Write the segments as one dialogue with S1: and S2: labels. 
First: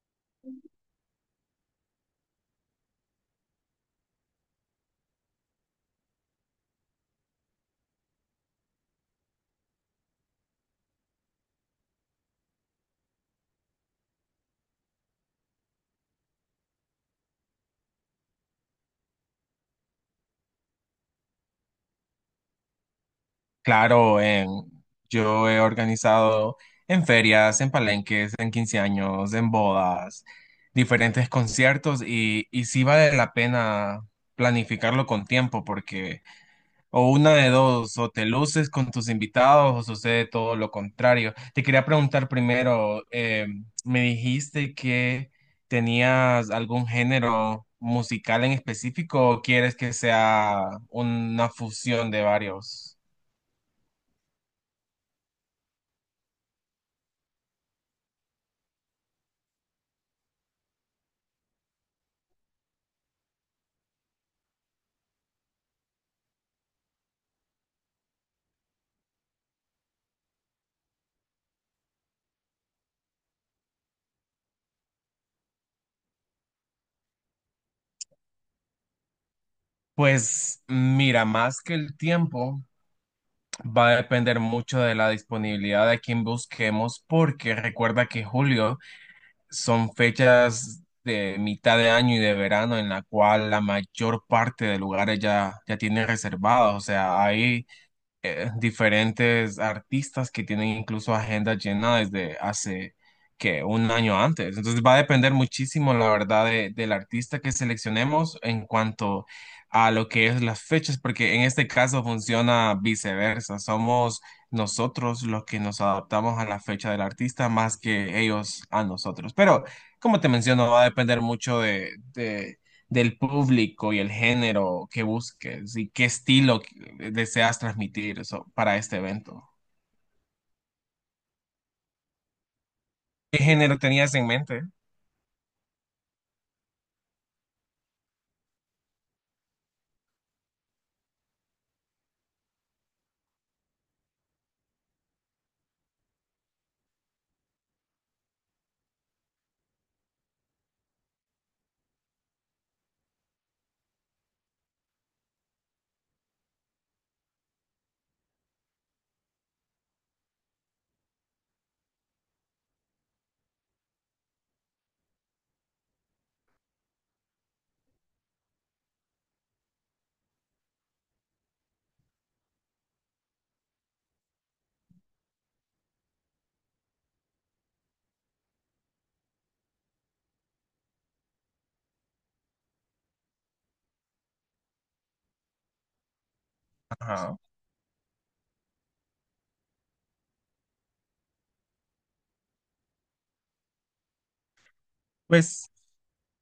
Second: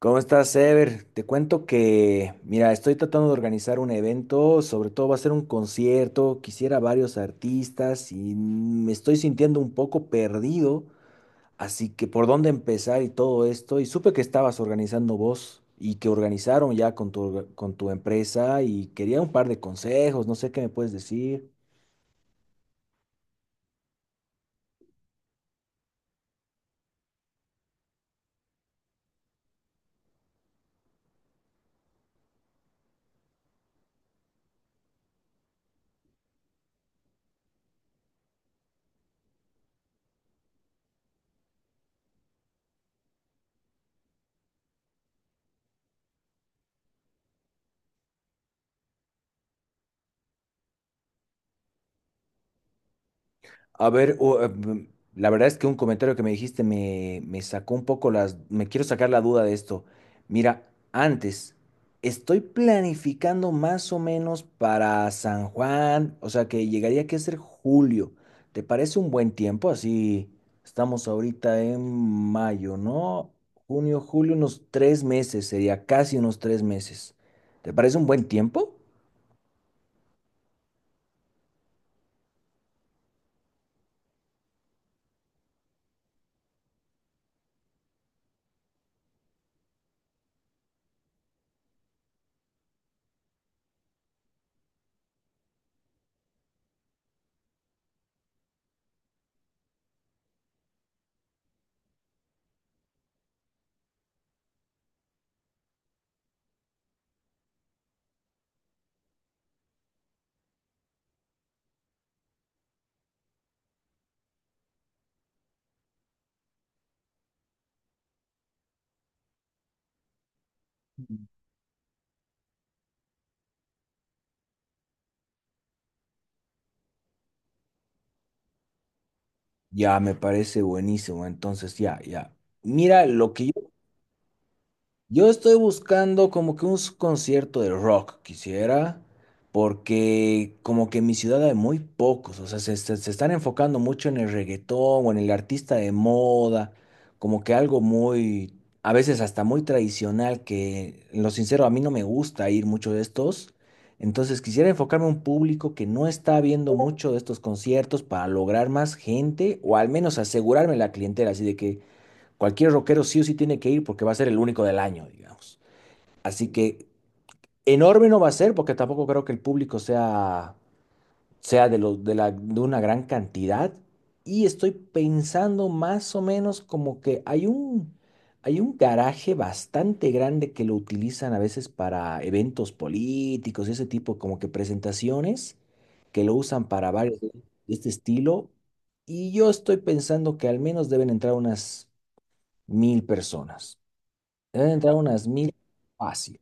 S1: ¿Cómo estás, Ever? Te cuento que, mira, estoy tratando de organizar un evento, sobre todo va a ser un concierto, quisiera varios artistas y me estoy sintiendo un poco perdido, así que por dónde empezar y todo esto, y supe que estabas organizando vos y que organizaron ya con tu empresa y quería un par de consejos, no sé qué me puedes decir.
S2: Claro, yo he organizado en ferias, en palenques, en 15 años, en bodas, diferentes conciertos y sí vale la pena planificarlo con tiempo porque o una de dos, o te luces con tus invitados o sucede todo lo contrario. Te quería preguntar primero, me dijiste que tenías algún género musical en específico o quieres que sea una fusión de varios?
S1: A ver, la verdad es que un comentario que me dijiste me sacó un poco las. Me quiero sacar la duda de esto. Mira, antes, estoy planificando más o menos para San Juan, o sea que llegaría que ser julio. ¿Te parece un buen tiempo? Así estamos ahorita en mayo, ¿no? Junio, julio, unos 3 meses, sería casi unos 3 meses. ¿Te parece un buen tiempo?
S2: Pues mira, más que el tiempo va a depender mucho de la disponibilidad de quien busquemos, porque recuerda que julio son fechas de mitad de año y de verano en la cual la mayor parte de lugares ya tienen reservados, o sea, hay diferentes artistas que tienen incluso agenda llena desde hace que un año antes. Entonces va a depender muchísimo, la verdad, del artista que seleccionemos en cuanto a lo que es las fechas, porque en este caso funciona viceversa. Somos nosotros los que nos adaptamos a la fecha del artista más que ellos a nosotros. Pero como te menciono, va a depender mucho de del público y el género que busques y qué estilo deseas transmitir eso, para este evento.
S1: Ya, me parece buenísimo. Entonces, ya, ya. Mira, lo
S2: ¿Qué
S1: que
S2: género tenías en mente?
S1: Yo estoy buscando como que un concierto de rock, quisiera, porque como que en mi ciudad hay muy pocos, o sea, se están enfocando mucho en el reggaetón o en el artista de moda, como que algo muy, a veces hasta muy tradicional, que en lo sincero a mí no me gusta ir mucho de estos, entonces quisiera enfocarme a un público que no está viendo mucho de estos conciertos para lograr más gente o al menos asegurarme la clientela, así de que. Cualquier rockero sí o sí tiene que ir porque va a ser el único del año, digamos. Así que enorme no va a ser porque tampoco creo que el público sea de, los de, la, de una gran cantidad. Y estoy pensando más o menos como que hay un garaje bastante grande que lo utilizan a veces para eventos políticos y ese tipo, como que presentaciones que lo usan para varios de
S2: Ajá.
S1: este estilo. Y yo estoy pensando que al menos deben entrar unas 1000 personas. Deben entrar unas mil
S2: Pues,
S1: fácil.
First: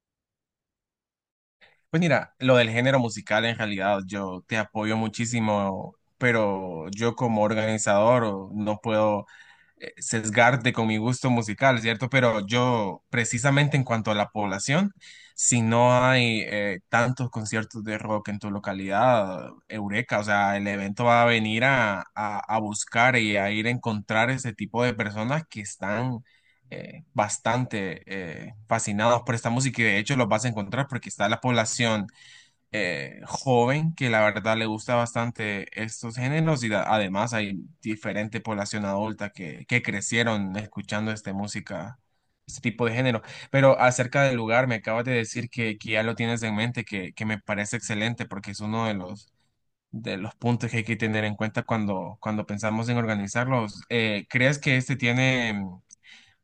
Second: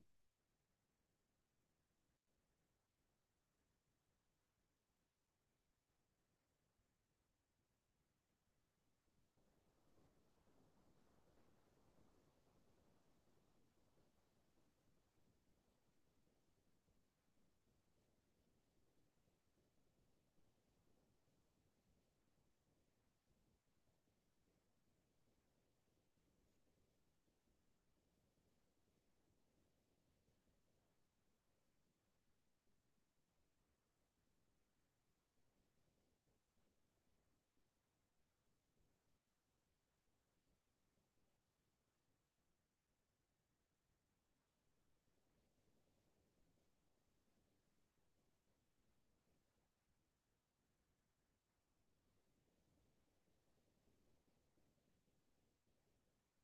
S2: pues mira, lo del género musical en realidad yo te apoyo muchísimo, pero yo como organizador no puedo sesgarte con mi gusto musical, ¿cierto? Pero yo, precisamente en cuanto a la población, si no hay tantos conciertos de rock en tu localidad, eureka, o sea, el evento va a venir a buscar y a ir a encontrar ese tipo de personas que están bastante fascinados por esta música y de hecho los vas a encontrar porque está la población joven que la verdad le gusta bastante estos géneros y además hay diferente población adulta que crecieron escuchando esta música, este tipo de género. Pero acerca del lugar, me acabas de decir que ya lo tienes en mente, que me parece excelente porque es uno de los puntos que hay que tener en cuenta cuando pensamos en organizarlos. ¿Crees que este tiene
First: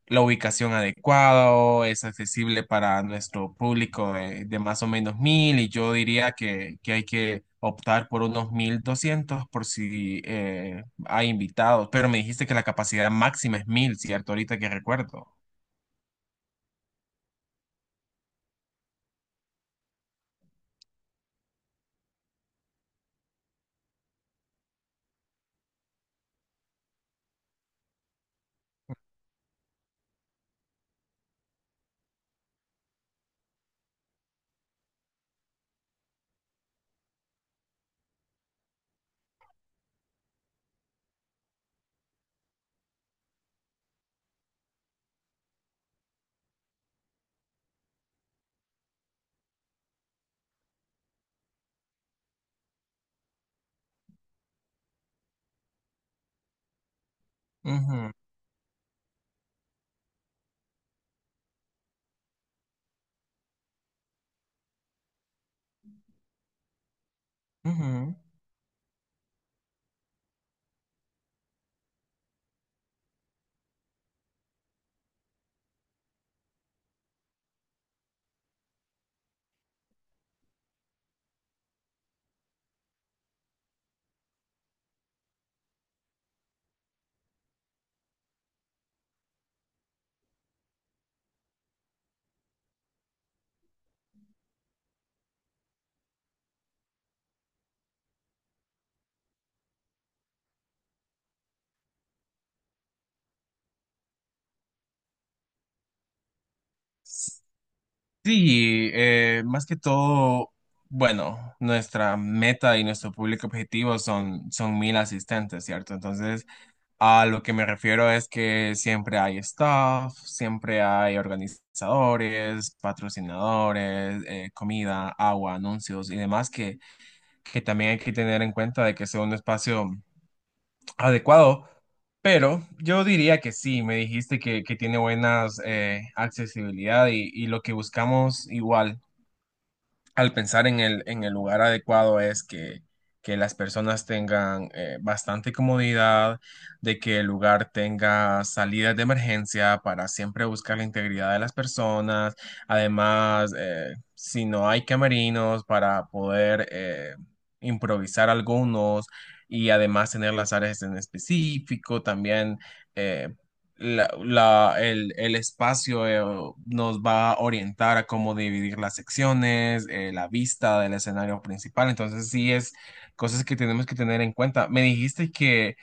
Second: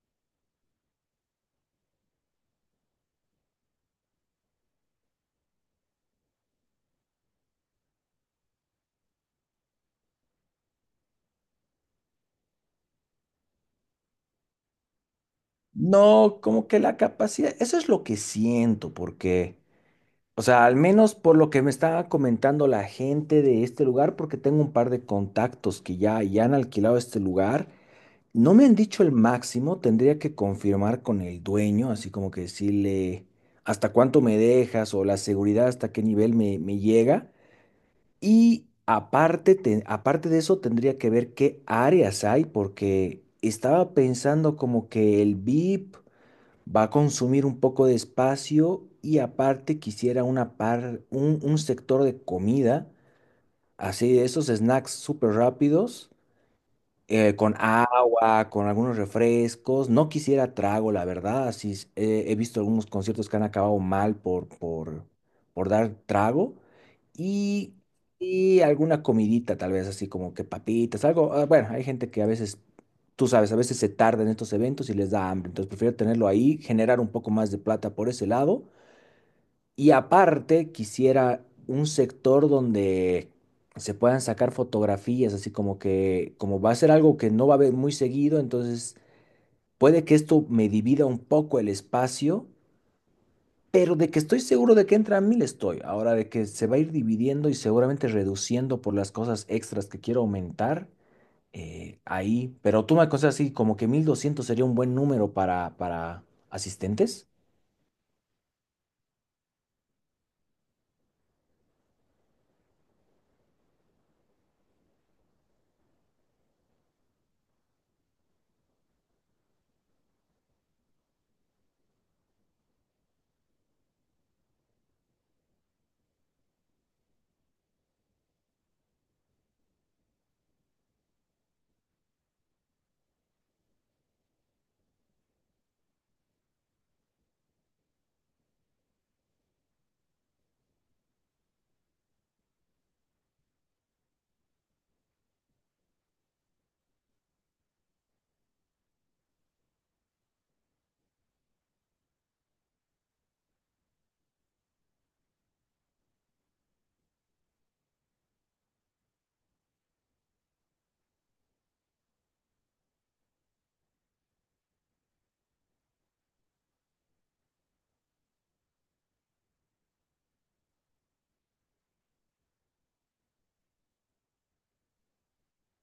S2: la ubicación adecuada o es accesible para nuestro público de más o menos 1000 y yo diría que hay que optar por unos 1200 por si hay invitados, pero me dijiste que la capacidad máxima es 1000, ¿cierto? Ahorita que recuerdo.
S1: No, como que la capacidad, eso es lo que siento, porque, o sea, al menos por lo que me estaba comentando la gente de este lugar, porque tengo un par de contactos que ya han alquilado este lugar, no me han dicho el máximo, tendría que confirmar con el dueño, así como que decirle hasta cuánto me dejas o la seguridad, hasta qué nivel me llega. Y aparte, aparte de eso, tendría que ver qué áreas hay, porque estaba pensando como que el VIP va a consumir un poco de espacio y aparte quisiera un sector de comida, así de esos snacks súper rápidos con
S2: Ujú,
S1: agua, con algunos refrescos. No quisiera trago, la verdad. Así es, he visto algunos conciertos que han acabado mal por dar trago. Y,
S2: ujú.
S1: y alguna comidita, tal vez, así como que papitas, algo. Bueno, hay gente que a veces, tú sabes, a veces se tarda en estos eventos y les da hambre. Entonces prefiero tenerlo ahí, generar un poco más de plata por ese lado y aparte, quisiera un sector donde se puedan sacar fotografías, así como que, como va a ser algo que no va a haber muy seguido, entonces puede que esto me divida un poco el espacio, pero de que estoy seguro de que entra a 1000 estoy. Ahora, de que se va a ir dividiendo y seguramente reduciendo por las cosas extras que quiero aumentar, ahí. Pero tú me aconsejas así, como que 1200 sería un buen número para asistentes.
S2: Sí, más que todo, bueno, nuestra meta y nuestro público objetivo son 1000 asistentes, ¿cierto? Entonces, a lo que me refiero es que siempre hay staff, siempre hay organizadores, patrocinadores, comida, agua, anuncios y demás que también hay que tener en cuenta de que sea un espacio adecuado. Pero yo diría que sí, me dijiste que tiene buenas accesibilidad y lo que buscamos igual al pensar en el lugar adecuado es que las personas tengan bastante comodidad, de que el lugar tenga salidas de emergencia para siempre buscar la integridad de las personas. Además, si no hay camerinos para poder improvisar algunos y además tener las áreas en específico, también eh, el espacio nos va a orientar a cómo dividir las secciones, la vista del escenario principal. Entonces, sí es cosas que tenemos que tener en cuenta. Me dijiste que,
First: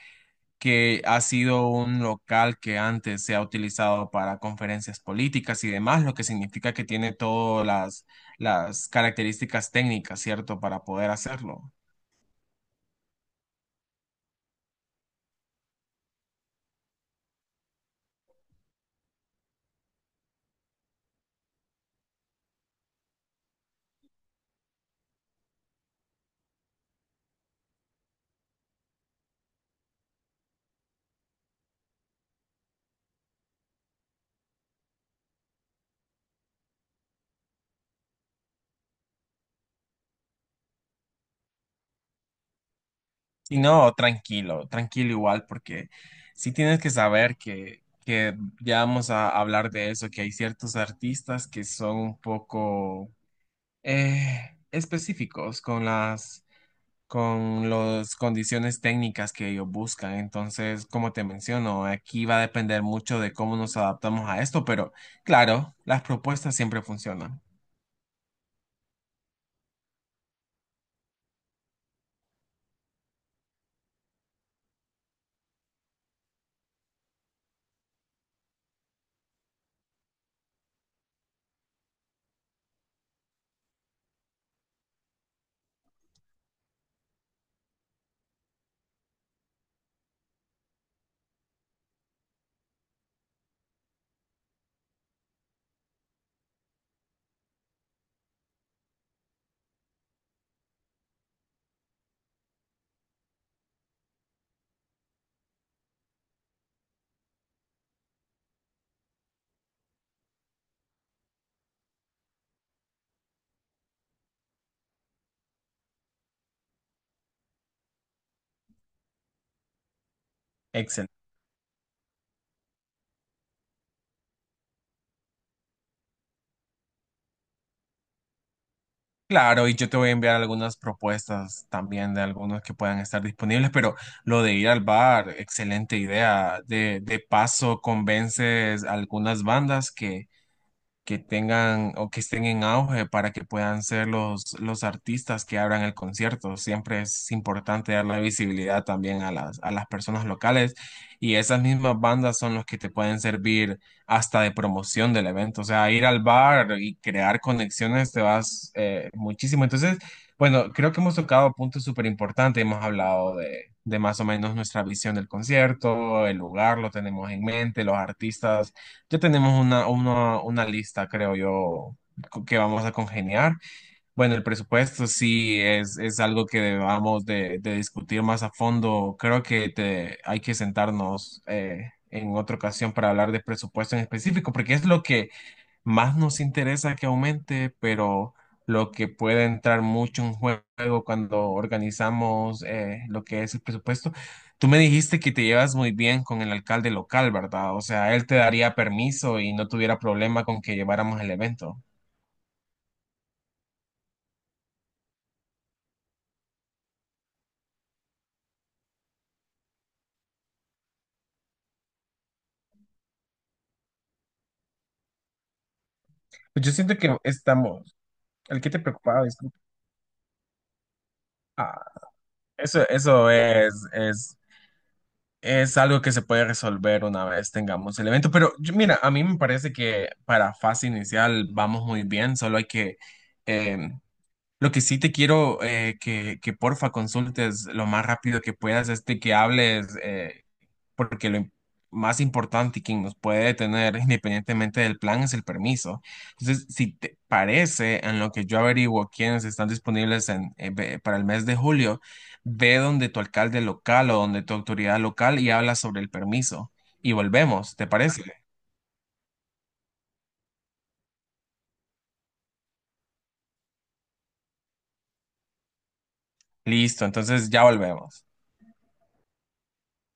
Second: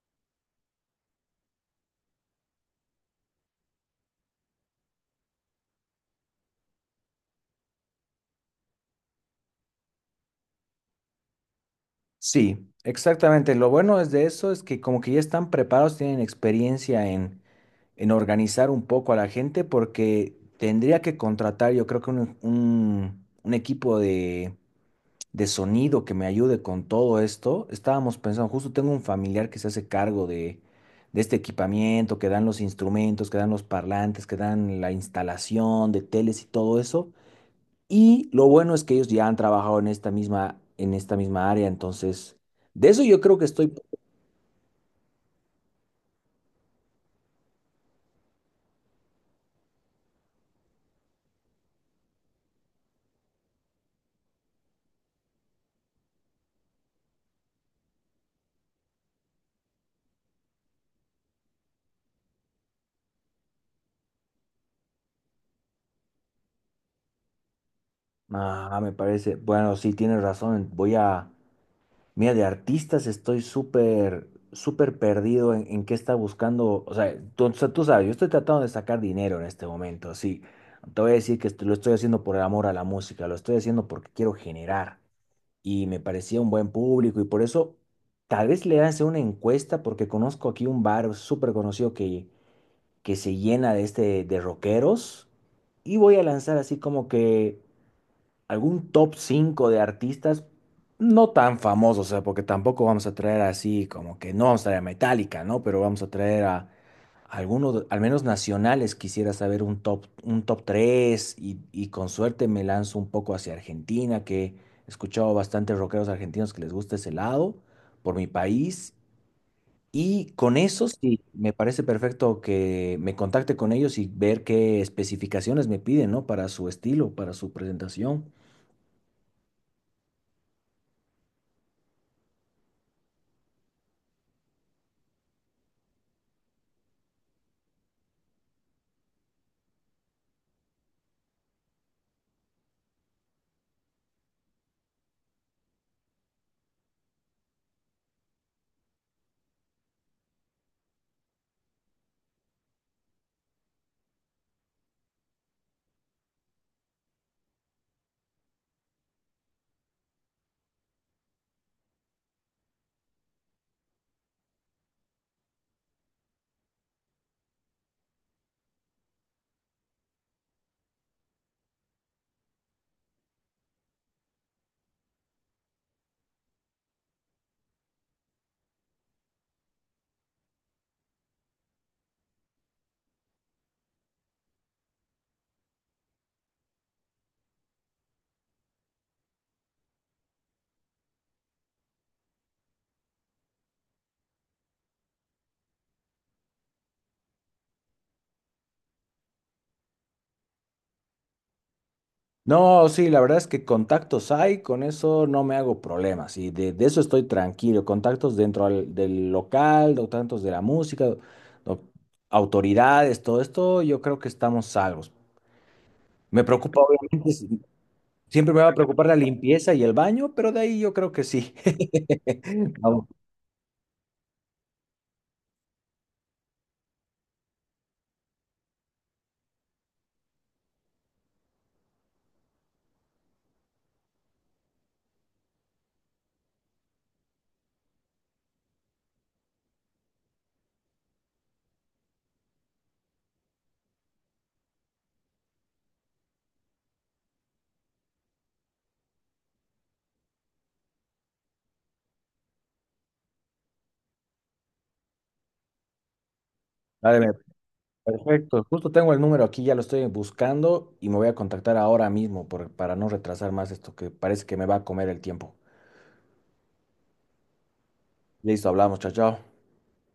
S2: que ha sido un local que antes se ha utilizado para conferencias políticas y demás, lo que significa que tiene todas las características técnicas, ¿cierto?, para poder hacerlo.
S1: Sí, exactamente. Lo bueno es de eso es que como que ya están preparados, tienen experiencia en organizar un poco a la gente porque tendría que contratar yo creo que un equipo de sonido que me ayude con todo esto. Estábamos pensando, justo tengo un familiar que se hace cargo de este equipamiento, que dan los instrumentos, que dan los parlantes, que dan la instalación de teles y todo eso. Y lo bueno es que ellos ya han trabajado en esta misma área, entonces, de eso yo creo que
S2: Y
S1: estoy.
S2: no, tranquilo, tranquilo igual, porque sí tienes que saber que ya vamos a hablar de eso, que hay ciertos artistas que son un poco específicos con con las condiciones técnicas que ellos buscan. Entonces, como te menciono, aquí va a depender mucho de cómo nos adaptamos a esto, pero claro, las propuestas siempre funcionan.
S1: Me parece, bueno, sí, tienes razón, voy a, mira, de artistas estoy súper, súper perdido en qué está buscando, o sea, tú sabes, yo estoy tratando de sacar dinero en este momento, sí, te voy a decir que esto- lo estoy haciendo por el amor a la música, lo estoy haciendo porque quiero generar, y me parecía un buen público, y por eso, tal vez le hace una encuesta, porque conozco aquí un bar súper conocido que se llena de este de rockeros y voy a lanzar así como que algún top 5 de artistas no tan famosos, o sea, porque tampoco vamos a traer así como que no vamos a traer a Metallica, ¿no? Pero vamos a traer a algunos, al menos nacionales, quisiera saber un top, 3 y con suerte me lanzo un poco hacia Argentina, que he escuchado bastantes rockeros argentinos que les gusta ese lado por mi país y con eso
S2: Excelente.
S1: sí, me parece perfecto que me contacte con ellos y ver qué especificaciones me piden, ¿no? Para su estilo, para su presentación.
S2: Claro, y yo te voy a enviar algunas propuestas también de algunos que puedan estar disponibles, pero lo de ir al bar, excelente idea. De paso, convences a algunas bandas que tengan o que estén en auge para que puedan ser los artistas que abran el concierto. Siempre es importante dar la visibilidad también a a las personas locales y esas mismas bandas son los que te pueden servir hasta de promoción del evento. O sea, ir al bar y crear conexiones te vas muchísimo. Entonces, bueno, creo que hemos tocado puntos súper importantes. Hemos hablado de más o menos nuestra visión del concierto, el lugar lo tenemos en mente, los artistas ya tenemos una lista, creo yo, que vamos a congeniar. Bueno, el presupuesto sí es algo que debamos de discutir más a fondo. Creo que te, hay que sentarnos en otra ocasión para hablar de presupuesto en específico, porque es lo que más nos interesa que aumente, pero lo que puede entrar mucho en juego cuando organizamos lo que es el presupuesto. Tú me dijiste que te llevas muy bien con el alcalde local, ¿verdad? O sea, él te daría permiso y no tuviera problema con que lleváramos el evento.
S1: No, sí, la verdad es que contactos hay, con eso no me hago problemas y de eso estoy tranquilo. Contactos dentro del local, contactos de la música, do- autoridades, todo esto, yo creo que estamos salvos. Me
S2: Pues yo
S1: preocupa,
S2: siento que
S1: obviamente,
S2: estamos.
S1: siempre
S2: ¿El
S1: me va
S2: que
S1: a
S2: te
S1: preocupar la
S2: preocupaba? Disculpa.
S1: limpieza y el baño, pero de ahí yo creo que sí.
S2: Ah, eso,
S1: Vamos,
S2: eso es algo que se puede resolver una vez tengamos el evento, pero mira, a mí me parece que para fase inicial vamos muy bien, solo hay que, eh, lo que sí te quiero que porfa consultes lo más rápido que puedas este que hables. Porque lo más importante y quien nos puede detener independientemente del plan es el permiso. Entonces, si te parece, en lo que yo averiguo quiénes están disponibles en, para el mes de julio, ve donde tu alcalde local o donde tu autoridad local y habla sobre el permiso. Y
S1: dale.
S2: volvemos, ¿te parece?
S1: Perfecto, justo tengo el número aquí, ya lo estoy buscando y me voy a contactar ahora mismo para no retrasar más esto que parece que me va a comer el tiempo.
S2: Listo, entonces ya volvemos.
S1: Listo, hablamos, chao, chao.